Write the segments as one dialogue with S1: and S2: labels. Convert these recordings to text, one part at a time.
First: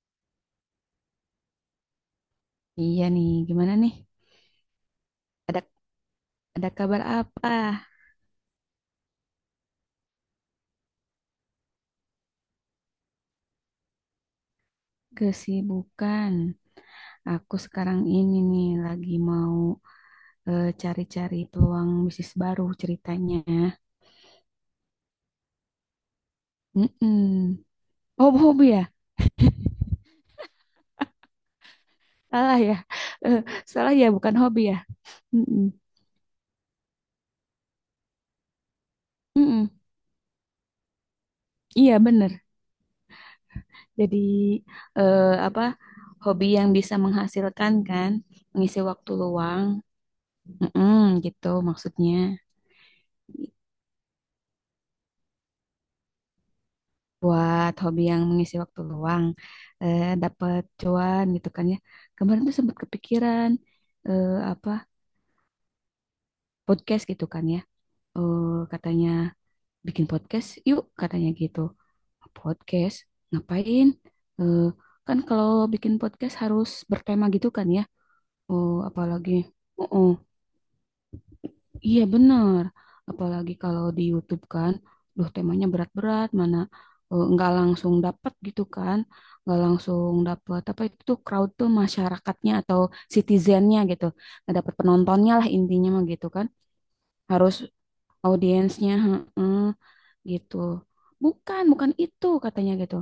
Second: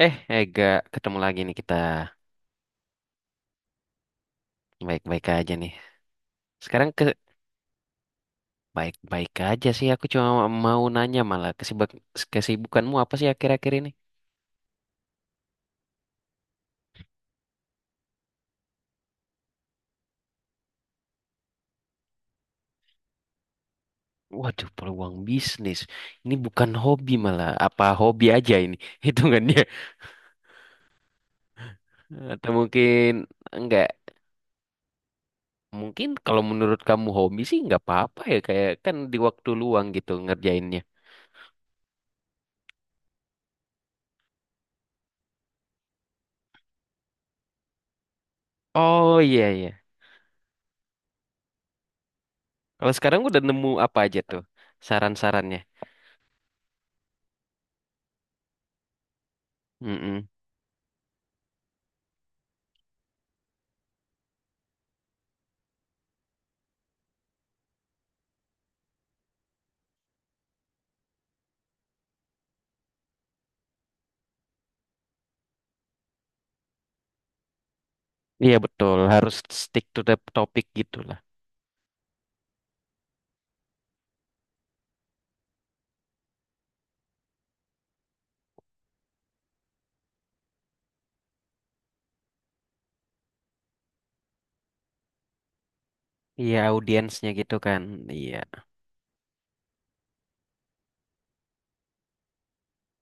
S1: Eh, Ega, ketemu lagi nih kita.
S2: Iya nih, gimana nih?
S1: Baik-baik aja
S2: Ada
S1: nih. Sekarang
S2: kabar apa?
S1: baik-baik aja sih. Aku cuma mau nanya malah kesibukanmu apa sih akhir-akhir ini?
S2: Kesibukan. Aku sekarang ini nih lagi mau cari-cari peluang bisnis baru ceritanya.
S1: Waduh, peluang bisnis. Ini bukan hobi malah.
S2: Mm-mm.
S1: Apa hobi
S2: Oh,
S1: aja
S2: hobi
S1: ini
S2: ya?
S1: hitungannya? Atau
S2: Salah ya.
S1: mungkin
S2: Eh,
S1: enggak?
S2: Salah ya, bukan hobi ya. Mm-mm.
S1: Mungkin kalau menurut kamu hobi sih nggak apa-apa ya. Kayak kan di waktu
S2: Mm-mm.
S1: luang gitu ngerjainnya.
S2: Iya, bener. Jadi apa? Hobi yang bisa menghasilkan kan, mengisi waktu
S1: Oh, iya
S2: luang.
S1: iya.
S2: Mm-mm, gitu maksudnya.
S1: Kalau sekarang udah nemu apa aja tuh saran-sarannya?
S2: Buat hobi yang mengisi waktu luang
S1: Mm-mm.
S2: dapat cuan gitu kan ya, kemarin tuh sempat kepikiran, apa, podcast gitu kan ya. Eh, Katanya bikin podcast yuk katanya gitu. Podcast ngapain? Eh, Kan kalau bikin podcast harus bertema gitu kan ya,
S1: Iya
S2: oh
S1: betul,
S2: apalagi.
S1: harus stick
S2: Oh,
S1: to
S2: oh.
S1: the topic gitu lah.
S2: Iya benar, apalagi kalau di YouTube kan, duh temanya berat-berat, mana nggak langsung dapat gitu kan, nggak langsung dapat apa itu tuh crowd tuh masyarakatnya atau citizennya gitu, nggak dapat penontonnya lah intinya mah gitu kan,
S1: Iya, audiensnya gitu
S2: harus
S1: kan. Iya.
S2: audiensnya heeh, gitu, bukan bukan itu katanya gitu,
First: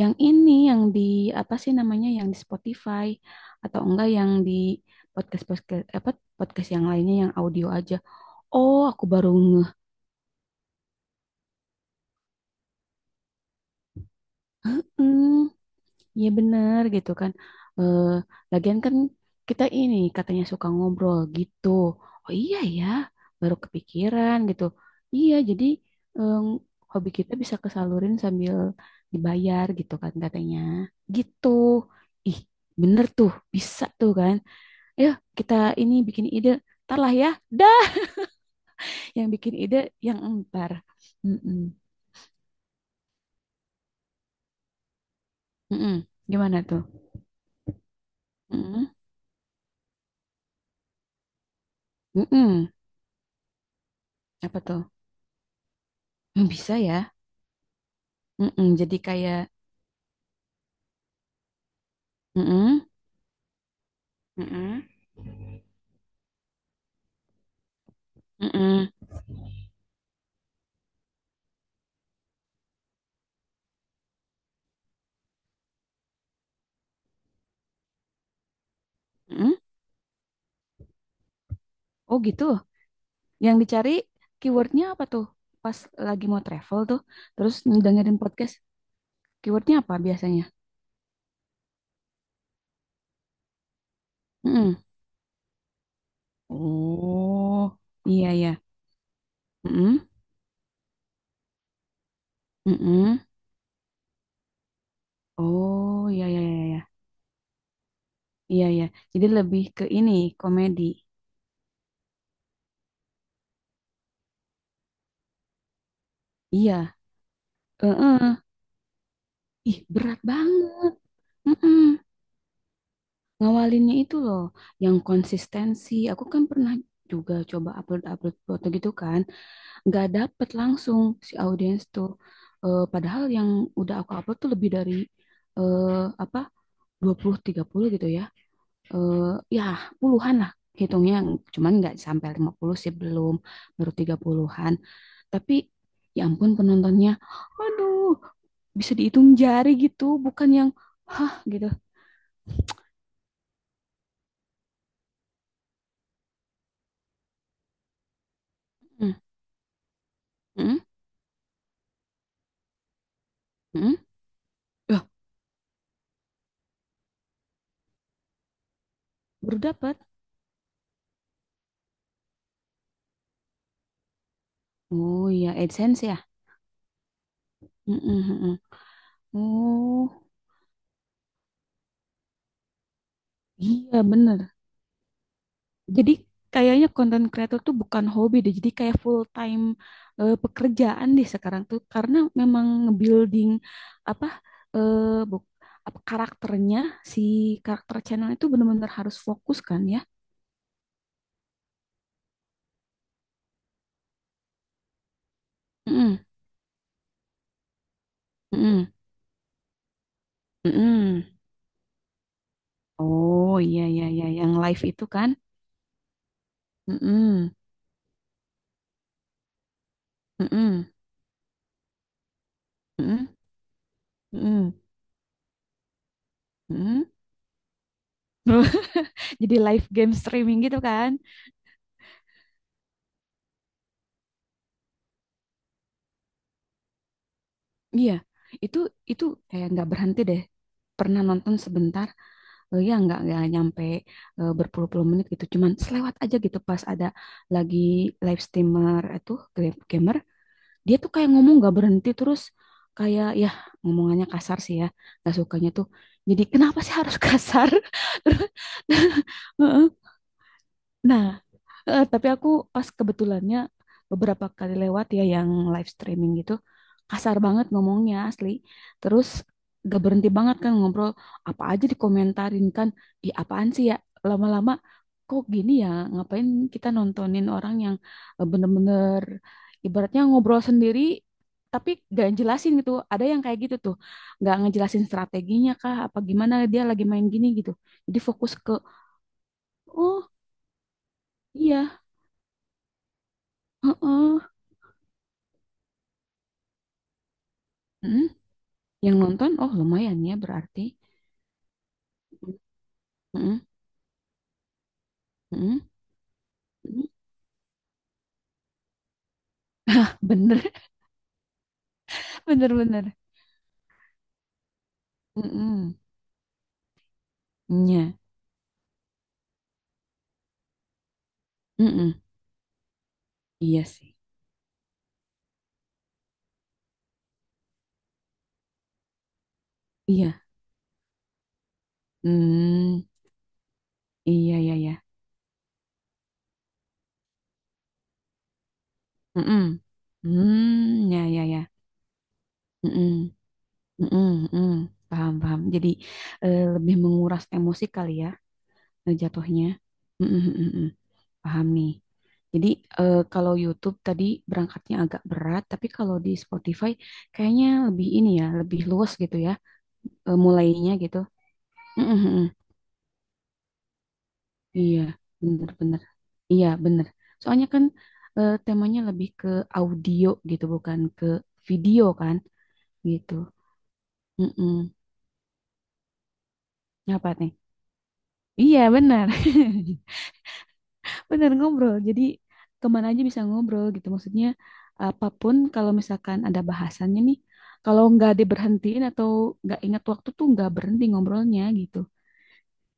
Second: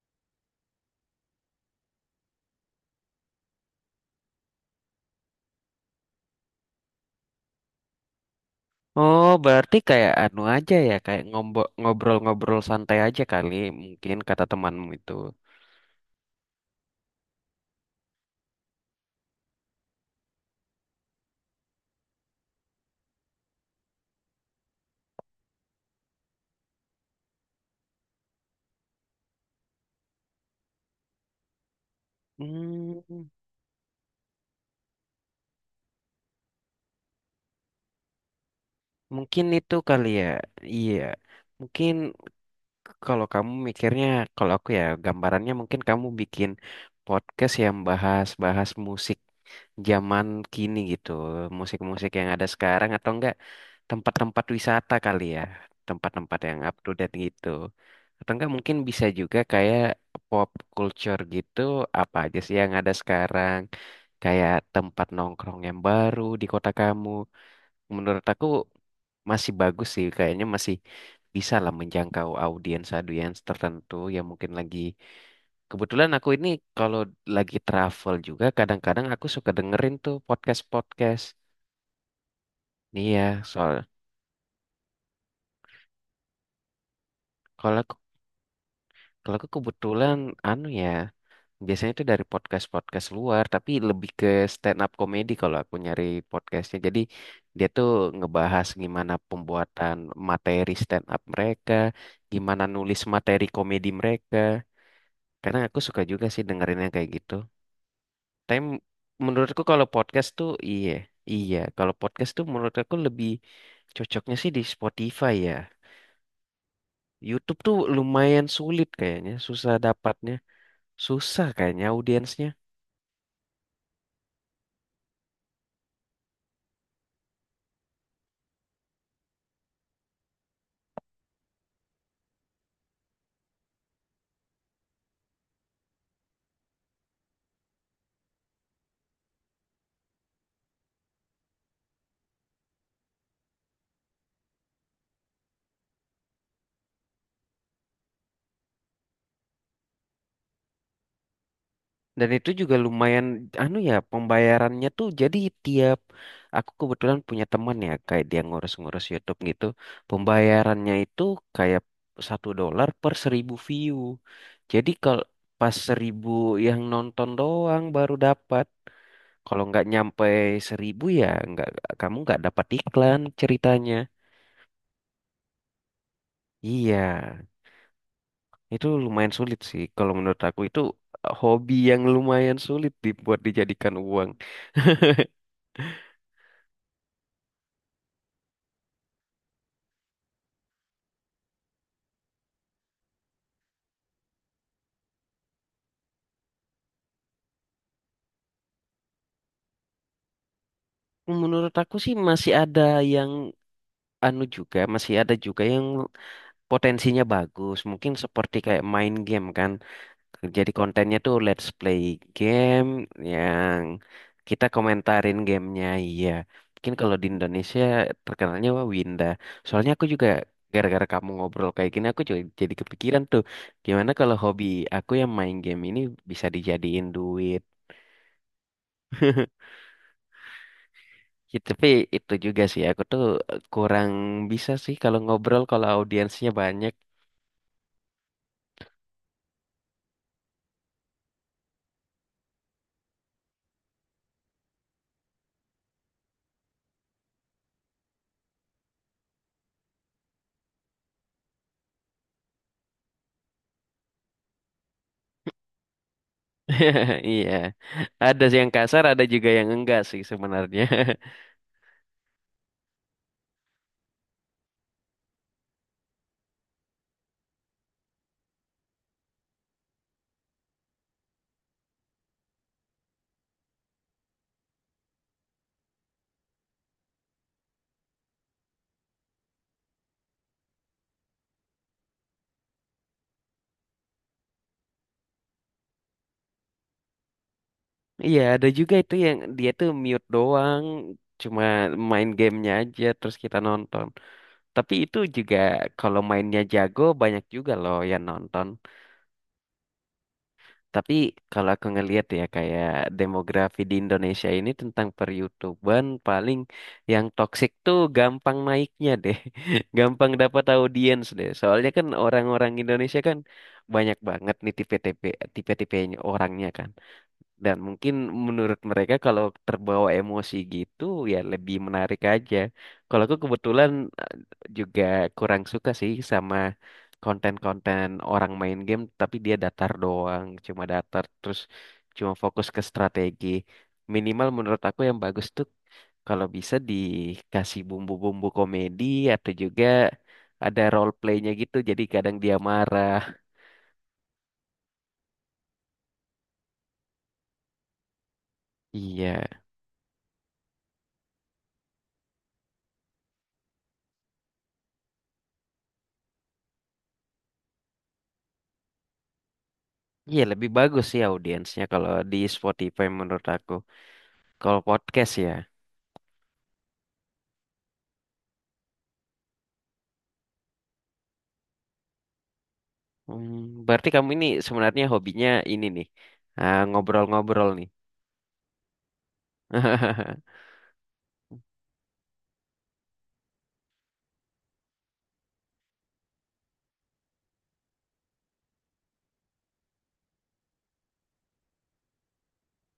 S2: yang ini yang di apa sih namanya yang di Spotify atau enggak yang di podcast podcast apa, podcast yang lainnya yang audio aja. Oh, aku
S1: Oh,
S2: baru ngeh.
S1: berarti kayak anu aja ya, kayak ngobrol-ngobrol santai aja kali mungkin kata temanmu itu.
S2: Hmm, ya benar gitu kan. Eh, Lagian kan kita ini katanya suka ngobrol gitu. Oh iya ya, baru kepikiran gitu. Iya, jadi em, hobi kita bisa kesalurin sambil dibayar gitu kan katanya. Gitu. Ih, bener
S1: Hmm,
S2: tuh, bisa tuh kan. Ayo kita ini bikin ide. Ntar lah ya. Dah, yang
S1: mungkin
S2: bikin
S1: itu
S2: ide
S1: kali
S2: yang
S1: ya.
S2: entar.
S1: Iya.
S2: Mm-mm.
S1: Mungkin kalau kamu mikirnya, kalau aku ya gambarannya mungkin
S2: Mm-mm.
S1: kamu bikin
S2: Gimana tuh?
S1: podcast yang bahas-bahas
S2: Mm-mm.
S1: musik zaman kini gitu, musik-musik yang ada
S2: Mm-mm.
S1: sekarang atau enggak tempat-tempat
S2: Apa tuh?
S1: wisata kali ya, tempat-tempat
S2: Hmm,
S1: yang up
S2: bisa
S1: to
S2: ya.
S1: date gitu. Atau enggak
S2: Mm-mm,
S1: mungkin
S2: jadi
S1: bisa
S2: kayak,
S1: juga kayak pop culture gitu, apa aja sih yang
S2: mm-mm.
S1: ada sekarang, kayak
S2: Mm-mm.
S1: tempat nongkrong yang baru di kota kamu. Menurut aku
S2: Mm-mm,
S1: masih bagus sih kayaknya, masih bisa lah menjangkau audiens audiens tertentu yang mungkin lagi. Kebetulan aku ini kalau lagi travel juga kadang-kadang aku suka
S2: mm-mm.
S1: dengerin tuh podcast podcast
S2: Oh gitu.
S1: nih ya
S2: Yang
S1: soal,
S2: dicari keywordnya apa tuh? Pas lagi mau travel tuh, terus
S1: kalau aku
S2: dengerin podcast,
S1: kalau aku
S2: keywordnya apa
S1: kebetulan
S2: biasanya?
S1: anu ya, biasanya itu dari podcast podcast luar, tapi lebih ke stand
S2: Mm-mm.
S1: up comedy kalau aku nyari podcastnya. Jadi dia
S2: Oh,
S1: tuh
S2: iya ya.
S1: ngebahas gimana pembuatan
S2: Mm-mm,
S1: materi stand up mereka, gimana nulis
S2: mm-mm.
S1: materi komedi mereka. Karena aku suka
S2: Oh, iya
S1: juga
S2: ya
S1: sih
S2: ya ya.
S1: dengerin yang kayak gitu. Tapi
S2: Iya ya. Jadi
S1: menurutku
S2: lebih ke
S1: kalau
S2: ini,
S1: podcast tuh
S2: komedi.
S1: iya, iya. Kalau podcast tuh menurut aku lebih cocoknya sih di Spotify ya.
S2: Iya.
S1: YouTube tuh
S2: Eh, eh.
S1: lumayan sulit kayaknya, susah
S2: Ih, berat
S1: dapatnya,
S2: banget.
S1: susah kayaknya
S2: Mm-mm.
S1: audiensnya.
S2: Ngawalinnya itu loh yang konsistensi, aku kan pernah juga coba upload upload foto gitu kan, nggak dapet langsung si audiens tuh. Padahal yang udah aku upload tuh lebih dari eh, apa, 20 30 gitu ya. Eh, Ya puluhan lah hitungnya, cuman nggak sampai 50 sih, belum, baru 30-an. Tapi ya ampun penontonnya, aduh, bisa dihitung jari gitu, bukan yang hah gitu.
S1: Dan itu juga lumayan, anu ya, pembayarannya tuh jadi tiap, aku kebetulan punya teman ya, kayak dia ngurus-ngurus
S2: Hmm,
S1: YouTube gitu,
S2: hmm,
S1: pembayarannya itu kayak $1 per 1.000 view.
S2: hmm.
S1: Jadi
S2: Loh,
S1: kalau pas 1.000 yang nonton doang baru dapat.
S2: baru
S1: Kalau nggak
S2: dapat.
S1: nyampe 1.000 ya, nggak kamu nggak dapat iklan ceritanya.
S2: Oh iya, AdSense ya?
S1: Iya,
S2: Mm-mm, mm-mm.
S1: itu lumayan sulit sih. Kalau
S2: Oh
S1: menurut aku itu hobi yang lumayan sulit dibuat dijadikan
S2: iya
S1: uang.
S2: bener. Jadi kayaknya konten creator tuh bukan hobi deh, jadi kayak full time pekerjaan deh sekarang tuh, karena memang nge-building apa, eh buk, apa karakternya si karakter channel itu bener-bener harus fokus kan ya?
S1: Menurut aku sih masih ada yang anu juga, masih ada juga yang
S2: Mm-mm,
S1: potensinya bagus. Mungkin seperti kayak
S2: mm-mm,
S1: main game kan. Jadi kontennya
S2: mm-mm.
S1: tuh let's play game
S2: Oh iya
S1: yang
S2: iya iya yang
S1: kita
S2: live itu kan?
S1: komentarin gamenya. Iya. Mungkin kalau di
S2: Mm-mm,
S1: Indonesia terkenalnya wah Winda. Soalnya aku juga
S2: mm-mm,
S1: gara-gara kamu ngobrol kayak gini aku juga jadi kepikiran
S2: mm-mm,
S1: tuh. Gimana kalau hobi
S2: mm-mm,
S1: aku yang main game ini bisa dijadiin
S2: mm-mm.
S1: duit.
S2: Jadi live game streaming gitu kan?
S1: Ya, tapi itu juga sih, aku tuh kurang bisa sih kalau ngobrol kalau audiensnya banyak.
S2: Iya, itu itu kayak nggak berhenti deh. Pernah nonton sebentar, ya nggak, berpuluh-puluh menit gitu. Cuman selewat aja gitu pas ada lagi live streamer itu, gamer, dia tuh kayak ngomong nggak berhenti terus kayak ya, ngomongannya kasar sih ya, nggak sukanya tuh. Jadi kenapa sih harus
S1: Iya,
S2: kasar?
S1: ada
S2: Terus,
S1: sih yang kasar, ada juga yang
S2: heeh.
S1: enggak sih sebenarnya.
S2: Nah, Tapi aku pas kebetulannya beberapa kali lewat ya yang live streaming gitu kasar banget ngomongnya asli. Terus gak berhenti banget kan ngobrol, apa aja dikomentarin kan. Ih apaan sih ya, lama-lama kok gini ya, ngapain kita nontonin orang yang bener-bener ibaratnya ngobrol sendiri tapi gak jelasin gitu. Ada yang kayak gitu tuh gak ngejelasin strateginya kah apa gimana dia lagi main gini gitu. Jadi
S1: Iya,
S2: fokus
S1: ada
S2: ke,
S1: juga itu yang dia tuh mute
S2: oh
S1: doang, cuma
S2: iya
S1: main gamenya aja terus kita nonton.
S2: heeh.
S1: Tapi itu juga kalau mainnya jago banyak juga loh yang
S2: Mm,
S1: nonton.
S2: yang nonton, oh lumayan ya berarti.
S1: Tapi kalau aku ngelihat ya kayak
S2: Mm-mm,
S1: demografi di Indonesia ini tentang
S2: mm-mm,
S1: peryoutuban paling
S2: mm-mm.
S1: yang toksik tuh gampang naiknya deh. Gampang dapat
S2: Bener,
S1: audiens deh. Soalnya kan
S2: bener,
S1: orang-orang
S2: bener.
S1: Indonesia kan banyak banget nih
S2: Mm-mm,
S1: tipe-tipenya orangnya kan. Dan
S2: iya,
S1: mungkin menurut mereka kalau terbawa emosi gitu ya lebih menarik
S2: mm-mm.
S1: aja. Kalau aku
S2: Iya
S1: kebetulan
S2: sih.
S1: eh, juga kurang suka sih sama konten-konten orang main game, tapi dia datar
S2: Iya.
S1: doang, cuma datar terus cuma fokus ke
S2: Hmm,
S1: strategi. Minimal
S2: iya, iya,
S1: menurut
S2: iya.
S1: aku yang bagus tuh kalau bisa dikasih bumbu-bumbu komedi atau
S2: Mm-mm.
S1: juga ada
S2: Hmm,
S1: role
S2: ya, ya,
S1: play-nya
S2: ya.
S1: gitu jadi kadang dia
S2: Mm-mm,
S1: marah.
S2: mm-mm, mm. Paham, paham. Jadi lebih menguras emosi kali ya,
S1: Iya.
S2: jatuhnya. Mm-mm, mm-mm, mm. Paham nih. Jadi kalau YouTube tadi berangkatnya agak berat, tapi kalau di Spotify kayaknya lebih ini ya, lebih luas gitu ya.
S1: Iya, lebih
S2: Mulainya
S1: bagus
S2: gitu.
S1: sih audiensnya
S2: Mm,
S1: kalau
S2: mm,
S1: di
S2: mm.
S1: Spotify menurut aku. Kalau
S2: Iya,
S1: podcast ya.
S2: bener-bener. Iya, bener. Soalnya kan temanya lebih ke audio gitu, bukan ke video kan gitu.
S1: Hmm, berarti kamu ini
S2: Mm-mm.
S1: sebenarnya hobinya ini nih. Ah,
S2: Apa nih?
S1: ngobrol-ngobrol nih.
S2: Iya, bener. Bener ngobrol. Jadi kemana aja bisa ngobrol gitu. Maksudnya apapun kalau misalkan ada bahasannya nih, kalau nggak diberhentiin atau nggak ingat waktu tuh nggak berhenti ngobrolnya gitu.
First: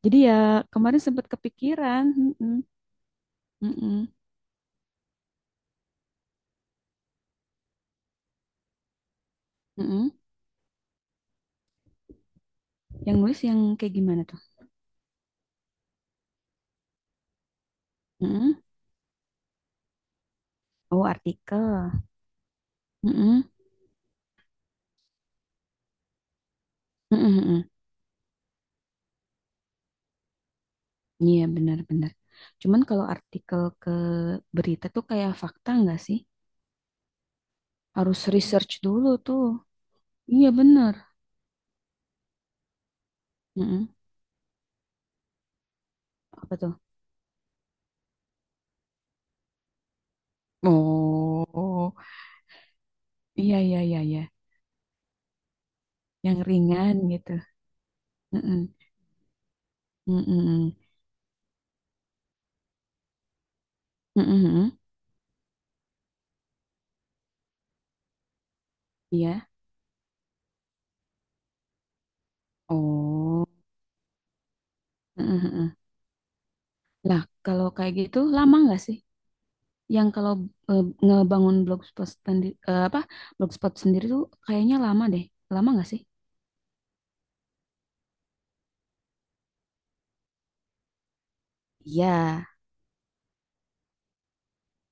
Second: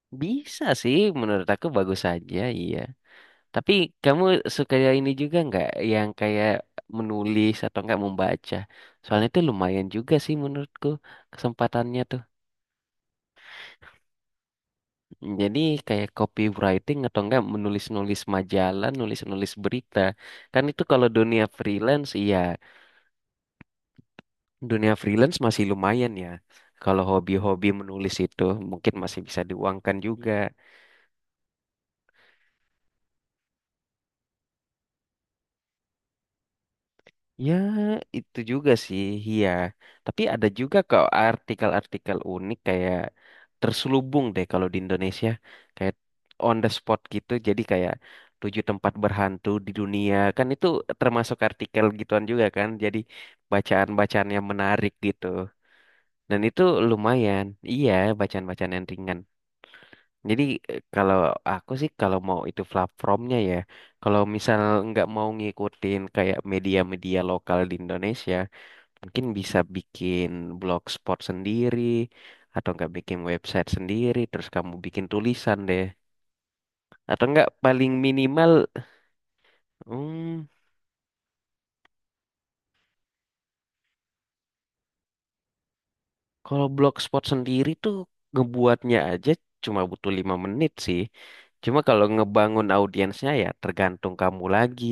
S2: Jadi ya
S1: Bisa sih,
S2: kemarin sempat
S1: menurut aku bagus
S2: kepikiran.
S1: saja,
S2: Mm-mm.
S1: iya. Tapi
S2: Mm-mm.
S1: kamu suka ini juga nggak yang kayak menulis atau nggak membaca? Soalnya itu lumayan
S2: Mm-mm.
S1: juga sih menurutku kesempatannya tuh.
S2: Yang nulis yang kayak gimana tuh?
S1: Jadi kayak copywriting atau enggak menulis-nulis
S2: Mm-mm.
S1: majalah, nulis-nulis berita. Kan itu
S2: Oh,
S1: kalau dunia
S2: artikel.
S1: freelance, iya.
S2: Mm-mm.
S1: Dunia freelance masih lumayan ya. Kalau
S2: Mm-mm, mm-mm.
S1: hobi-hobi menulis itu mungkin masih bisa diuangkan juga.
S2: Iya, benar-benar. Cuman kalau artikel ke berita tuh kayak fakta nggak sih?
S1: Ya,
S2: Harus
S1: itu juga
S2: research
S1: sih,
S2: dulu tuh.
S1: iya. Tapi ada
S2: Iya,
S1: juga
S2: benar.
S1: kok artikel-artikel unik kayak
S2: Mm-mm.
S1: terselubung deh kalau di Indonesia. Kayak
S2: Apa
S1: on the
S2: tuh?
S1: spot gitu, jadi kayak tujuh tempat berhantu di dunia. Kan itu termasuk artikel
S2: Oh,
S1: gituan juga kan. Jadi
S2: iya, iya, iya, iya.
S1: bacaan-bacaan yang menarik gitu.
S2: Yang
S1: Dan itu
S2: ringan gitu.
S1: lumayan, iya,
S2: Mm-mm.
S1: bacaan-bacaan yang ringan. Jadi
S2: Mm-mm.
S1: kalau aku sih kalau mau itu platformnya ya, kalau misal
S2: Mm-mm.
S1: nggak mau ngikutin kayak media-media lokal di Indonesia, mungkin
S2: Iya.
S1: bisa bikin blogspot sendiri atau enggak bikin
S2: Oh.
S1: website sendiri terus kamu bikin tulisan
S2: Mm-mm.
S1: deh.
S2: Lah,
S1: Atau enggak
S2: kalau
S1: paling
S2: kayak gitu lama
S1: minimal,
S2: nggak sih? Yang kalau
S1: hmm,
S2: ngebangun blogspot sendiri, apa, blogspot sendiri tuh kayaknya lama deh. Lama nggak sih?
S1: kalau blogspot sendiri tuh ngebuatnya aja cuma butuh 5 menit sih. Cuma kalau
S2: Iya,
S1: ngebangun audiensnya ya tergantung kamu lagi,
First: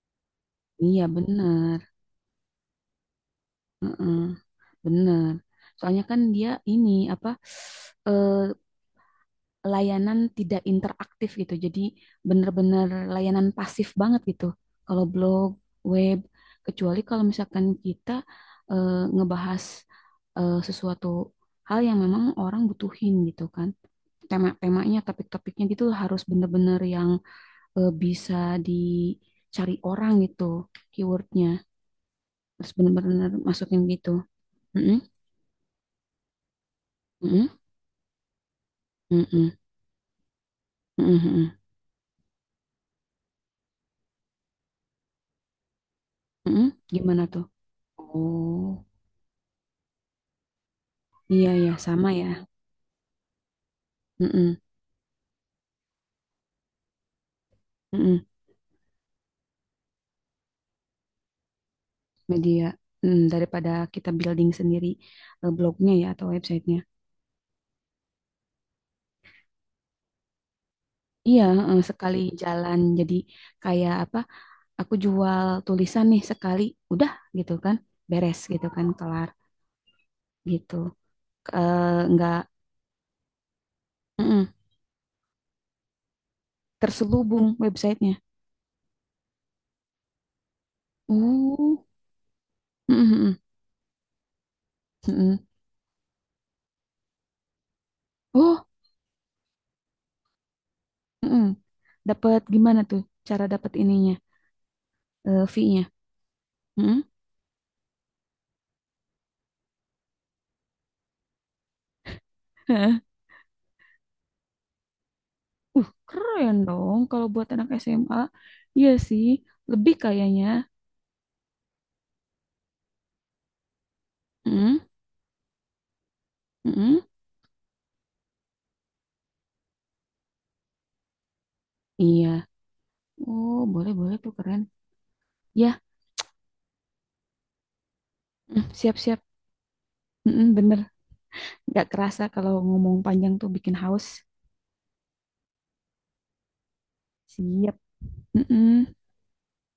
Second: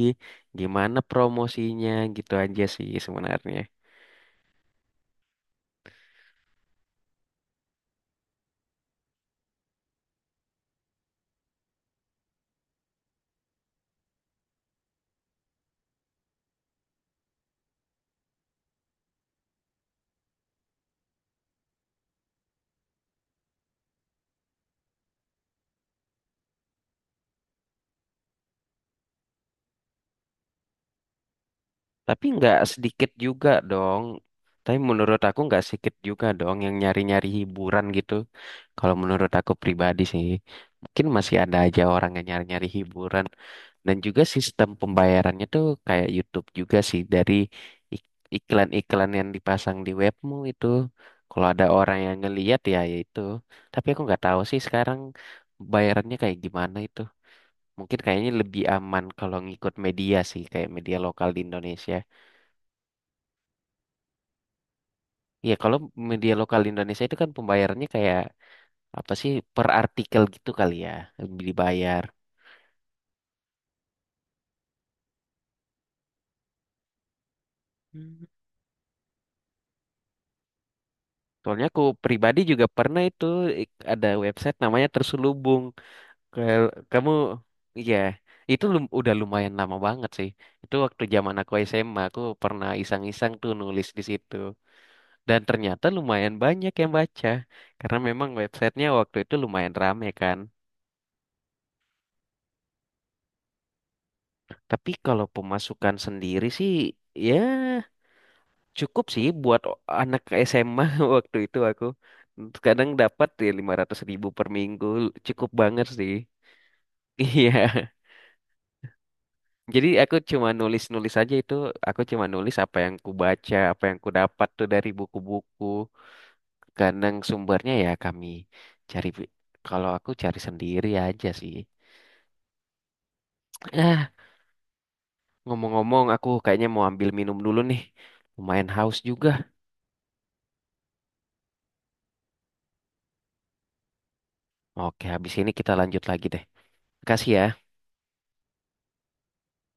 S1: gimana
S2: iya bener,
S1: promosinya gitu aja sih sebenarnya.
S2: heeh, bener. Soalnya kan dia ini apa, eh, layanan tidak interaktif gitu. Jadi bener-bener layanan pasif banget gitu. Kalau blog, web, kecuali kalau misalkan kita ngebahas sesuatu hal yang memang orang butuhin gitu kan. Tema-temanya, topik-topiknya gitu harus bener-bener yang bisa dicari orang gitu keywordnya.
S1: Tapi nggak
S2: Harus
S1: sedikit
S2: bener-bener
S1: juga
S2: masukin
S1: dong.
S2: gitu.
S1: Tapi
S2: Mm-mm,
S1: menurut aku nggak sedikit juga dong yang nyari-nyari
S2: mm-mm,
S1: hiburan gitu. Kalau menurut
S2: mm-mm,
S1: aku pribadi sih, mungkin
S2: mm-mm,
S1: masih
S2: mm-mm,
S1: ada aja orang yang nyari-nyari hiburan. Dan juga sistem pembayarannya tuh kayak YouTube
S2: mm-mm.
S1: juga sih
S2: Gimana
S1: dari
S2: tuh?
S1: ik-
S2: Oh,
S1: iklan-iklan yang dipasang di webmu itu. Kalau
S2: iya
S1: ada
S2: ya
S1: orang
S2: sama
S1: yang
S2: ya.
S1: ngeliat ya ya itu. Tapi aku nggak tahu sih
S2: Mm-mm,
S1: sekarang bayarannya kayak gimana itu. Mungkin
S2: mm-mm.
S1: kayaknya lebih aman kalau ngikut media sih, kayak media lokal di Indonesia.
S2: Media, mm, daripada kita building sendiri
S1: Iya, kalau
S2: blognya ya atau
S1: media lokal
S2: websitenya.
S1: Indonesia itu kan pembayarannya kayak apa sih per artikel gitu kali ya,
S2: Iya,
S1: dibayar.
S2: sekali jalan jadi kayak apa? Aku jual tulisan nih sekali, udah, gitu kan,
S1: Hmm.
S2: beres gitu kan, kelar, gitu.
S1: Soalnya aku
S2: Eh, nggak,
S1: pribadi juga pernah itu ada
S2: mm-mm,
S1: website namanya Terselubung. Kayak- Kamu,
S2: terselubung
S1: iya,
S2: websitenya.
S1: itu udah lumayan lama banget sih. Itu waktu zaman aku
S2: Oh,
S1: SMA, aku pernah
S2: mm-mm,
S1: iseng-iseng
S2: mm-mm.
S1: tuh nulis di situ. Dan ternyata lumayan banyak yang baca, karena memang
S2: Oh,
S1: websitenya waktu itu lumayan rame kan.
S2: mm-mm. Dapat gimana tuh, cara dapat ininya,
S1: Tapi kalau
S2: fee-nya?
S1: pemasukan sendiri sih,
S2: Mm-mm.
S1: ya cukup sih buat anak SMA waktu itu aku. Kadang
S2: Hah?
S1: dapat ya 500.000 per minggu. Cukup banget sih.
S2: Keren dong kalau
S1: Iya.
S2: buat anak SMA. Iya sih,
S1: Jadi
S2: lebih
S1: aku
S2: kayaknya.
S1: cuma nulis-nulis aja itu. Aku cuma nulis apa yang ku baca, apa yang ku dapat tuh
S2: Mm-mm,
S1: dari buku-buku.
S2: mm-mm.
S1: Kadang sumbernya ya kami cari. Kalau aku cari sendiri aja sih.
S2: Iya. Oh, boleh
S1: Ah,
S2: boleh tuh keren. Ya,
S1: ngomong-ngomong aku kayaknya mau ambil minum dulu nih.
S2: mm,
S1: Lumayan haus
S2: siap-siap.
S1: juga.
S2: Mm-mm, bener, nggak kerasa kalau ngomong panjang tuh bikin haus.
S1: Oke, habis ini kita lanjut lagi deh. Kasih ya.
S2: Siap. Mm-mm.